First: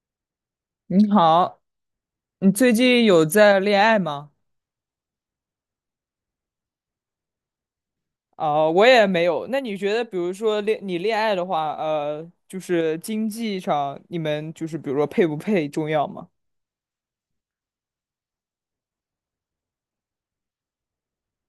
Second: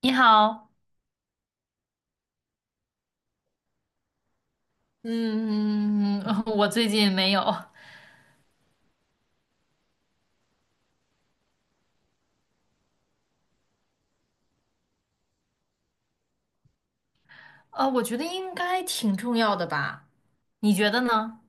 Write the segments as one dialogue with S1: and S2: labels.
S1: 你好，
S2: 你好，你最近有在恋爱吗？
S1: 嗯，我最近没有，
S2: 哦，我也没有。那你觉得，比如说你恋爱的话，就是经济上，你们就是比如说配不配重要吗？
S1: 我觉得应该挺重要的吧，你觉得呢？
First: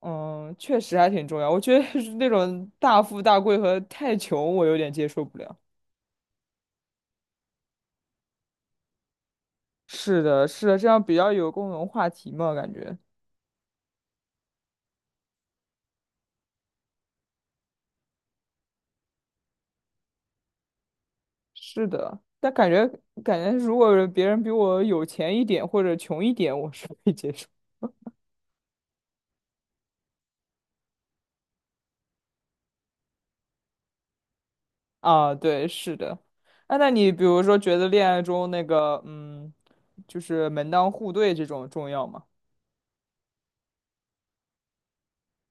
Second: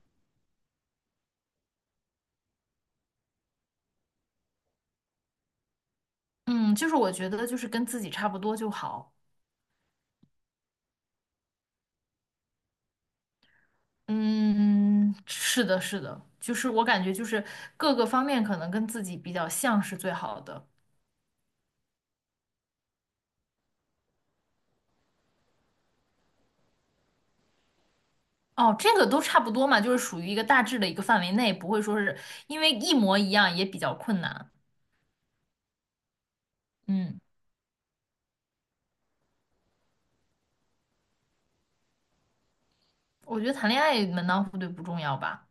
S2: 嗯，确实还挺重要。我觉得是那种大富大贵和太穷，我有点接受不了。
S1: 嗯，就是我觉得就是跟自己差不多就好，
S2: 是的，是的，这样比较有共同话题嘛，感觉
S1: 嗯，是的，是的，就是我感觉就是各个方面可能跟自己比较像是最好的。
S2: 是的。但感觉，如果别人比我有钱一点或者穷一点，我是可以接受。
S1: 哦，这个都差不多嘛，就是属于一个大致的一个范围内，不会说是因为一模一样也比较困难。
S2: 啊，对，是的。啊，那你
S1: 嗯，
S2: 比如说觉得恋爱中那个，嗯，就是门当户对这种重要吗？
S1: 我觉得谈恋爱门当户对不重要吧？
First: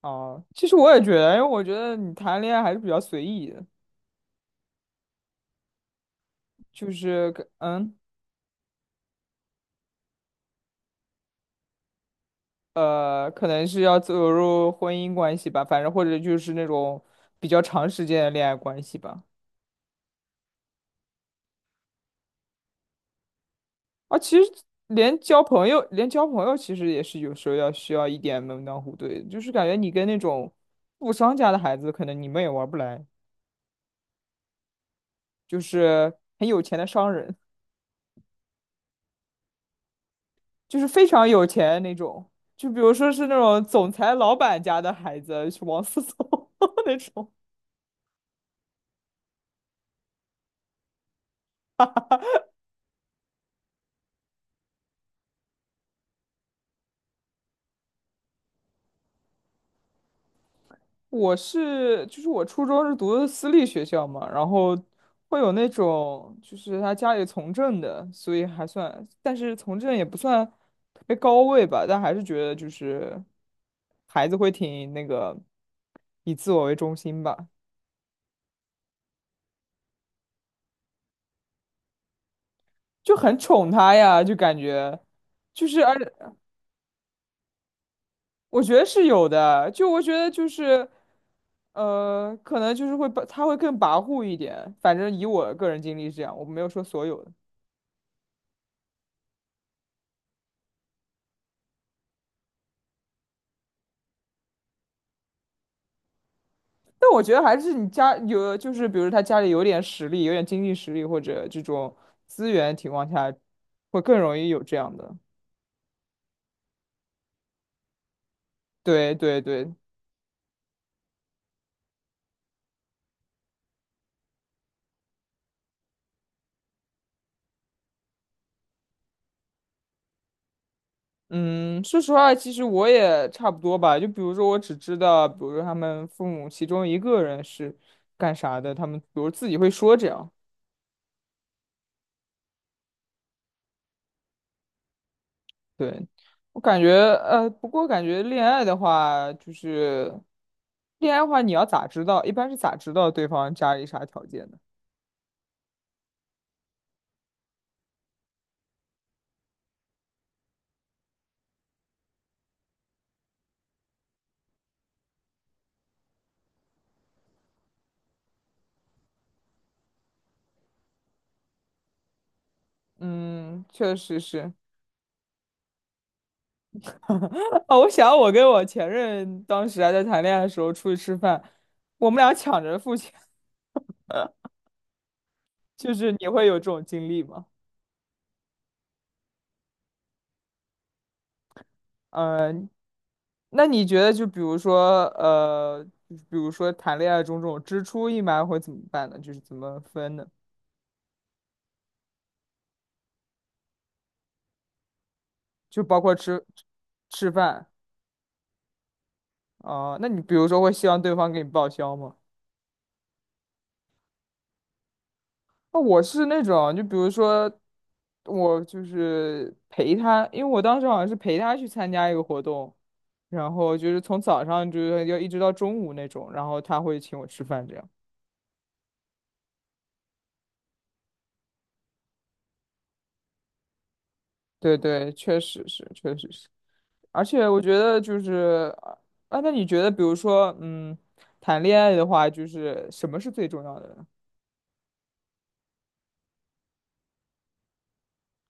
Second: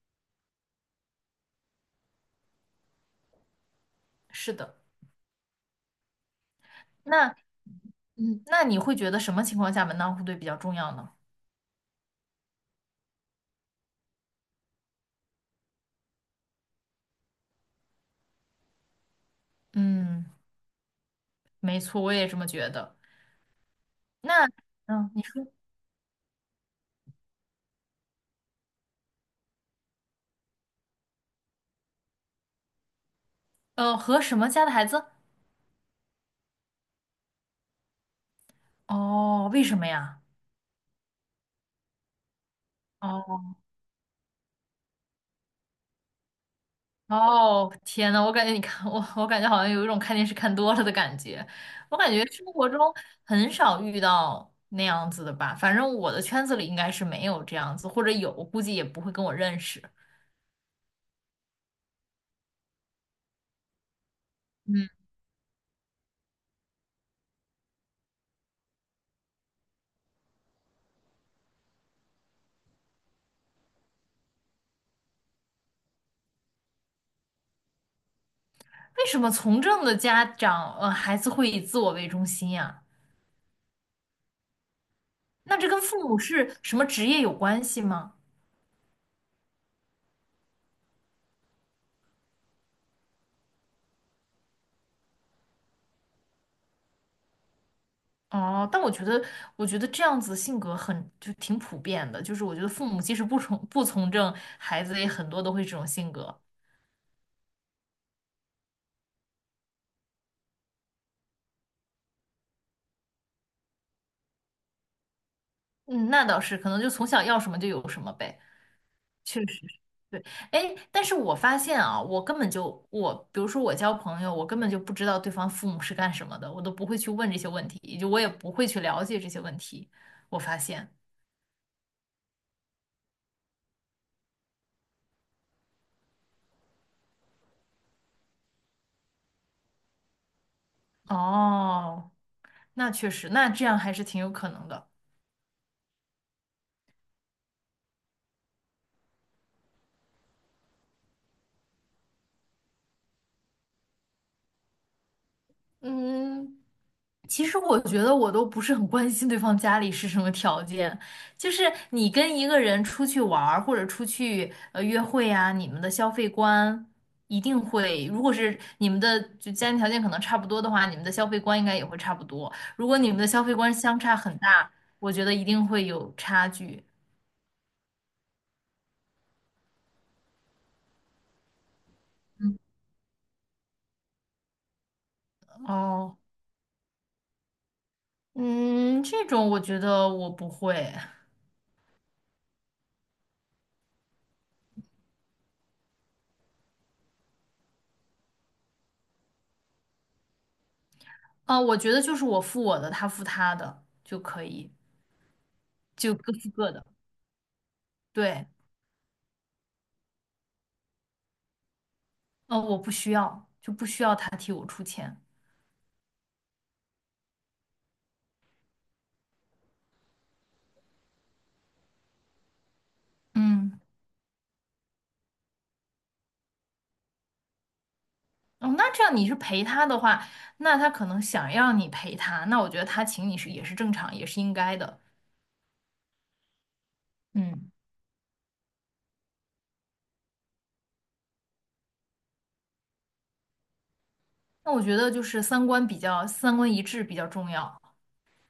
S2: 啊，其实我也觉得，因为我觉得你谈恋爱还是比较随意的，
S1: 是的。
S2: 就是
S1: 那
S2: 可嗯
S1: 嗯，那你会觉得什么情况下门当户对比较重要呢？
S2: 呃，可能是要走入婚姻关系吧，反正或者就是那种比较长时间的恋爱关系吧。
S1: 嗯，没错，我也这么觉得。
S2: 啊，其
S1: 那
S2: 实
S1: 嗯，
S2: 连
S1: 你
S2: 交
S1: 说
S2: 朋友，连交朋友其实也是有时候要需要一点门当户对的，就是感觉你跟那种富商家的孩子，可能你们也玩不来。
S1: 和什么家的孩子？
S2: 就是很有钱的商人，
S1: 哦，为什么呀？
S2: 就是非常有钱那种，就比如说是那
S1: 哦
S2: 种总裁老板家的孩子，是王思聪 那种。
S1: 哦，天呐，我感觉你看我，我感觉好像有一种看电视看多了的感觉。我感觉生活中很少遇到那样子的吧，反正我的圈子里应该是没有这样子，或者有，估计也不会跟我认识。
S2: 就是我初中是读的私立学校嘛，然后
S1: 嗯，
S2: 会有那种，就是他家里从政的，所以还算，但是从政也不算特别高位吧，但还是觉得就是孩子会挺那个，以自我为中心吧，
S1: 为什么从政的家长，孩子会以自我为中心呀？
S2: 就很宠他呀，就感觉
S1: 那
S2: 就
S1: 这
S2: 是
S1: 跟父母
S2: 而。
S1: 是什么职业有关系吗？
S2: 我觉得是有的，就我觉得就是，呃，可能就是会把他会更跋扈一点。反正以我个人经历是这样，我没有说所有的，
S1: 哦，但我觉得，我觉得这样子性格很，就挺普遍的。就是我觉得父母即使不从政，孩子也很多都会这种性格。
S2: 但我觉得还是你家有，就是比如他家里有点实力，有点经济实力或者这种资源情况下，会更容易有这样的。
S1: 嗯，那倒是，可能就从小要什么就有什么呗。
S2: 对
S1: 确
S2: 对
S1: 实
S2: 对，
S1: 是对。哎，但是我发现啊，我根本就我，比如说我交朋友，我根本就不知道对方父母是干什么的，我都不会去问这些问题，也就我也不会去了解这些问题。我发现，
S2: 嗯，说实话，其实我也差不多吧。就比如说，我只知道，比如说他们父母其中一个人是干啥的，他们比如自己会说这样。
S1: 哦，那确实，那这样还是挺有可能的。
S2: 对，我感觉，呃，不过感觉恋爱的话，你要咋知道？一般是咋知道对方家里啥条件的？
S1: 嗯，其实我觉得我都不是很关心对方家里是什么条件，就是你跟一个人出去玩儿或者出去约会啊，你们的消费观一定会，如果是你们的就家庭条件可能差不多的话，你们的消费观应该也会差不多。如果你们的消费
S2: 嗯，
S1: 观
S2: 确
S1: 相差
S2: 实
S1: 很
S2: 是。
S1: 大，我觉得一定会有差距。
S2: 哦，我想我跟我前任当时还在谈恋爱的时候出去吃饭，我们俩抢着付钱，就是
S1: 哦，
S2: 你会有这种经历吗？
S1: 嗯，这种我觉得我不会，
S2: 嗯、那你觉得就比如说，呃，就是比如说谈恋爱中这种支出一般会怎么办呢？就是怎么分呢？
S1: 啊，我觉得就是我付我的，他付他的就可以，
S2: 就包括
S1: 就各
S2: 吃
S1: 付各的，
S2: 吃饭。
S1: 对。
S2: 啊，那你比如说会希望对方给你报销吗？
S1: 哦，我不需要，就不需要他替我出钱。
S2: 那我是那种，就比如说我就是陪他，因为我当时好像是陪他去参加一个活动，然后
S1: 嗯，
S2: 就是从早上就是要一直到中午那种，然后他会请我吃饭这样。
S1: 哦，那这样你是陪他的话，那他可能想要你陪他，那我觉得他请你是也是正常，也是应该
S2: 对
S1: 的。
S2: 对，确实是，确实是，而且我
S1: 嗯，
S2: 觉得就是啊，那你觉得比如说嗯，谈恋爱的话，就是什么是最重要的呢？
S1: 那我觉得就是三观一致比较重要，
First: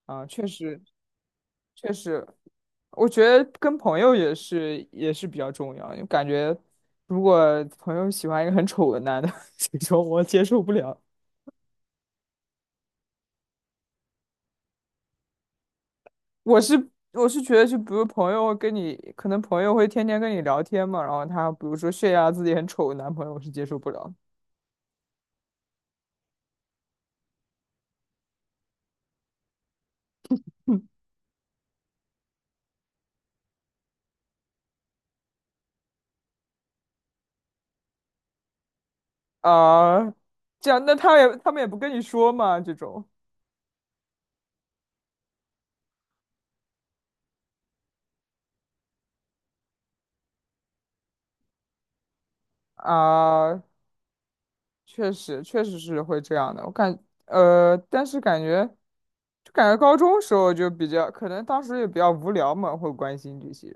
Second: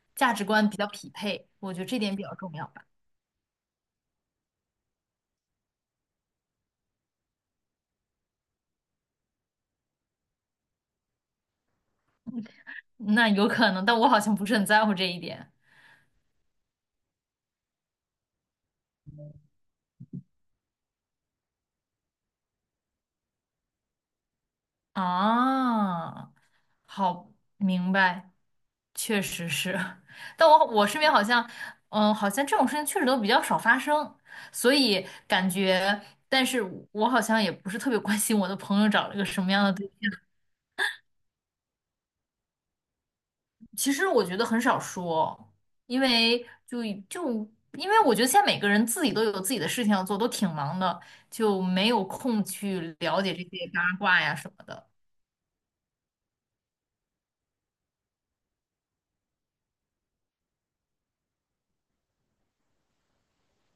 S2: 啊，
S1: 价值
S2: 确
S1: 观比
S2: 实，
S1: 较匹配，我觉得
S2: 确
S1: 这点比
S2: 实。
S1: 较重要吧。
S2: 我觉得跟朋友也是比较重要，因为感觉如果朋友喜欢一个很丑的男的，这种我接受不了。
S1: 那有可能，但我好像不是很在乎这一点
S2: 我是觉得，就比如朋友跟你，可能朋友会天天跟你聊天嘛，然后他比如说炫耀自己很丑的男朋友，我是接受不了
S1: 啊。好，明白。确实是，但我身边好像，嗯，好像这种事情确实都比较少发生，所以感觉，但是我好像也不是特别关心我的朋友找了个什么样的对
S2: 啊。
S1: 象。
S2: 这样，那他们也不跟你说嘛，这种
S1: 其实我觉得很少说，因为就就因为我觉得现在每个人自己都有自己的事情要做，都挺忙的，就没有空去了解这
S2: 啊，
S1: 些八卦呀什么的。
S2: 确实确实是会这样的。但是感觉就感觉高中时候就比较，可能当时也比较无聊嘛，会关心这些。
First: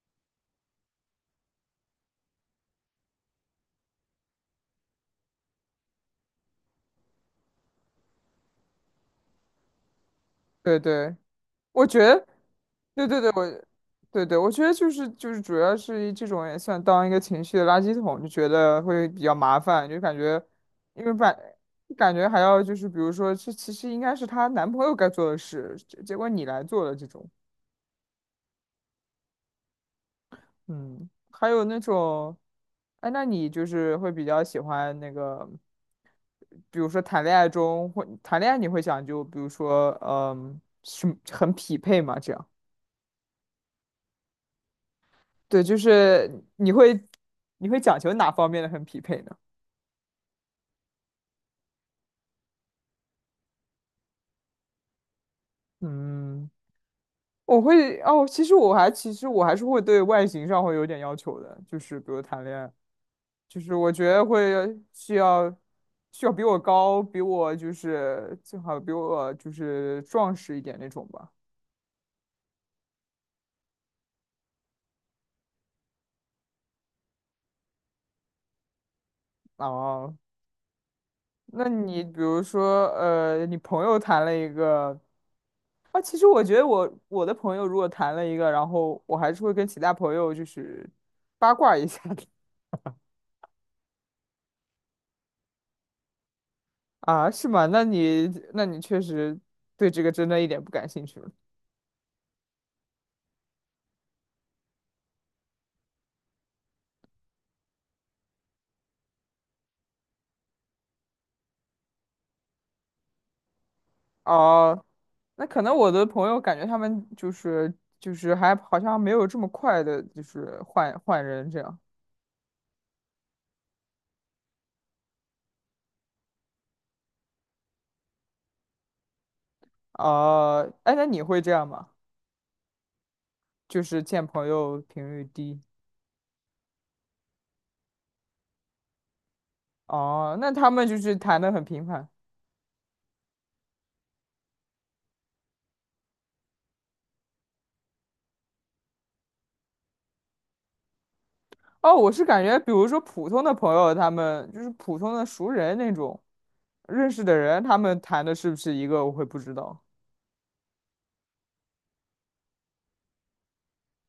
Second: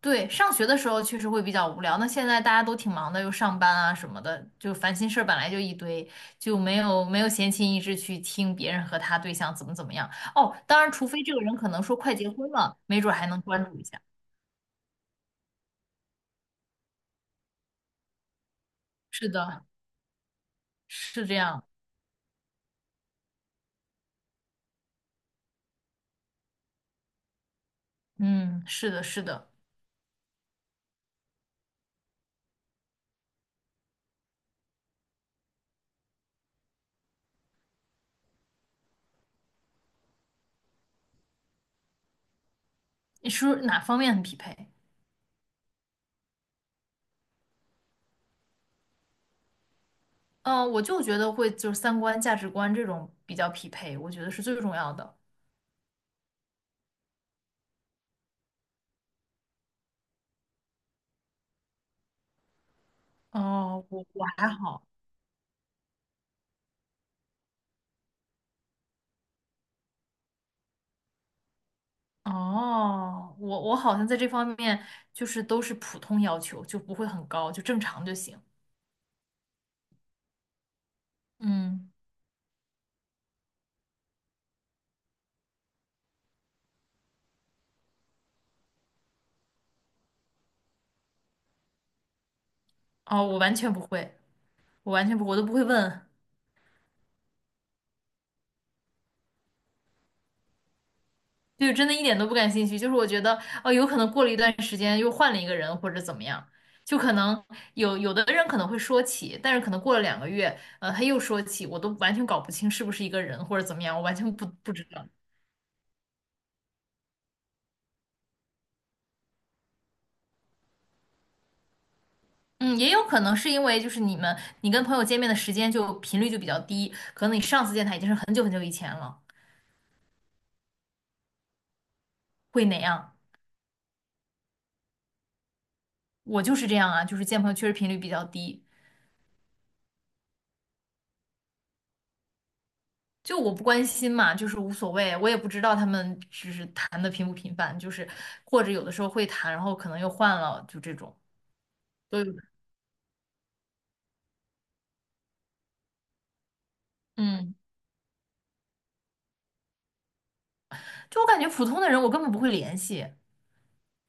S1: 对，上学的时候确实会比较无聊。那现在大家都挺忙的，又上班啊什么的，就烦心事儿本来就一堆，就没有闲情逸致去听别人和他对象怎么怎么样。哦，
S2: 对
S1: 当然，除
S2: 对，
S1: 非这个人可能
S2: 我
S1: 说
S2: 觉
S1: 快
S2: 得，
S1: 结婚了，没
S2: 对
S1: 准儿
S2: 对
S1: 还
S2: 对，
S1: 能关注一下。
S2: 对对，我觉得就是主要是这种也算当一个情绪的垃圾桶，就觉得会比
S1: 是
S2: 较麻
S1: 的，
S2: 烦，就感觉，因为
S1: 是
S2: 把
S1: 这样。
S2: 感觉还要就是比如说，这其实应该是她男朋友该做的事，结果你来做了这种，
S1: 嗯，是的，是的。
S2: 嗯，还有那种，哎，那你就是会比较喜欢那个，比如说谈恋爱中会谈恋爱，你会讲究，比如说，嗯，是很匹配嘛，这样。
S1: 你是哪方面很匹配？
S2: 对，就是你会讲求哪方面的很匹配呢？
S1: 嗯，我就觉得会就是三观、价值观这种比较匹配，我觉得是最重要的。
S2: 嗯，我会哦，其实我还是会对外形上会有点要求的，就是比如谈恋爱，就是
S1: 哦，
S2: 我
S1: 我
S2: 觉得
S1: 我还
S2: 会
S1: 好。
S2: 需要需要比我高，比我就是最好比我就是壮实一点那种吧。
S1: 哦，我好像在这方面就是都是普通要求，就不会很高，就正常就行。
S2: 哦，那
S1: 嗯，
S2: 你比如说呃，你朋友谈了一个啊，其实我觉得我的朋友如果谈了一个，然后我还是会跟其他朋友就是八卦一下的。
S1: 哦，我完全不会，我完全不，我都不会问，
S2: 啊，是吗？那你确实对这个真的一点不感兴趣了。
S1: 就真的一点都不感兴趣。就是我觉得，哦，有可能过了一段时间又换了一个人或者怎么样，就可能有的人可能会说起，但是可能过了两个月，他又说起，我都完全搞不清是不是一个人或者怎么样，我完全不
S2: 哦，
S1: 知道。
S2: 那可能我的朋友感觉他们就是还好像没有这么快的，就是换人这样。
S1: 嗯，也有可能是因为就是你跟朋友见面的时间就频率就比较低，可能你上次见他已经是很久很久以前了，
S2: 哦，哎，那你会这样吗？
S1: 会哪样？
S2: 就是见朋友频率低。
S1: 我就是这样啊，就是见朋友确实频率比较低，
S2: 哦，那他们就是谈的很频繁。
S1: 就我不关心嘛，就是无所谓，我也不知道他们就是谈的频不频繁，就是或者有的时候会谈，然后可能又换了，就这种
S2: 哦，我
S1: 都
S2: 是
S1: 有。
S2: 感觉，比如说普通的朋友，他们就是普通的熟人那种认识的
S1: 嗯，
S2: 人，他们谈的是不是一个，我会不知道。
S1: 就我感觉普通的人我根本不会联系，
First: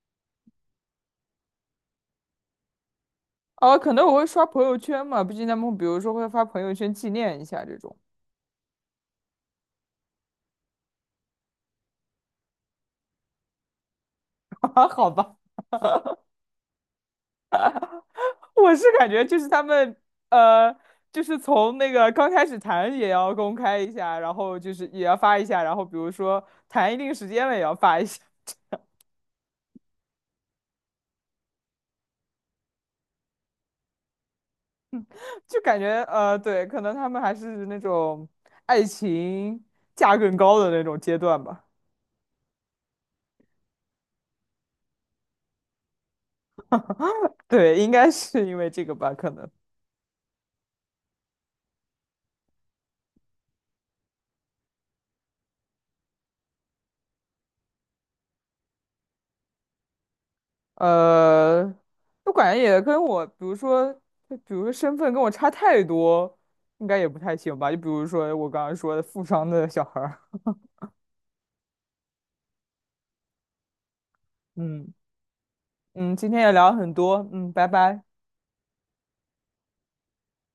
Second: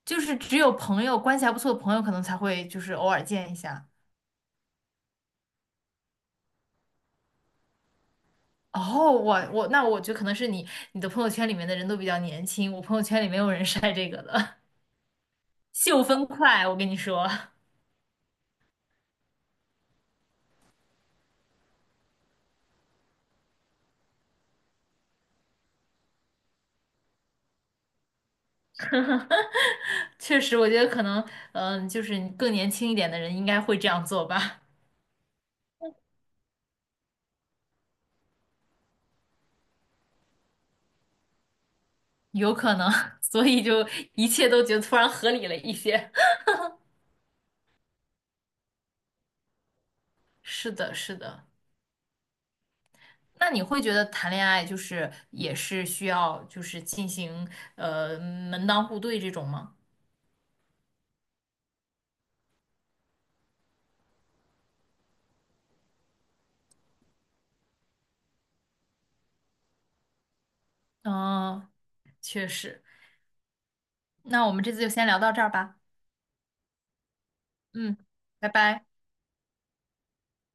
S1: 就是只有朋友关系还不错的朋友可能才会就是偶尔见一
S2: 哦，
S1: 下。
S2: 可能我会刷朋友圈嘛，毕竟他们比如说会发朋友圈纪念一下这种。
S1: 哦，那我觉得可能是你的朋友圈里面的人都比较年轻，我朋友圈里没有人晒这个的，
S2: 啊，好吧，
S1: 秀分快，我跟你说，
S2: 我是感觉就是他们呃，就是从那个刚开始谈也要公开一下，然后就是也要发一下，然后比如说谈一定时间了也要发一下，
S1: 确实，我觉得可能，嗯，就是你更年轻一点的人应该会这样做吧，
S2: 就感觉对，可能他们还是那种爱情价更高的那种阶段吧。
S1: 有可能，所以就一切都觉得突然合理了一些。
S2: 对，应该是因为这个吧，可能。
S1: 是的，是的。那你会觉得谈恋爱就是也是需要就是进行门当户对这种吗？
S2: 呃，我感觉也跟我，比如说，就比如说身份跟我差太多，应该也不太行吧。就比如说我刚刚说的富商的小孩儿，
S1: 嗯，确实。那我 们这次就
S2: 嗯，
S1: 先聊到这儿吧。
S2: 嗯，今天也聊了很多，嗯，拜
S1: 嗯，
S2: 拜。
S1: 拜拜。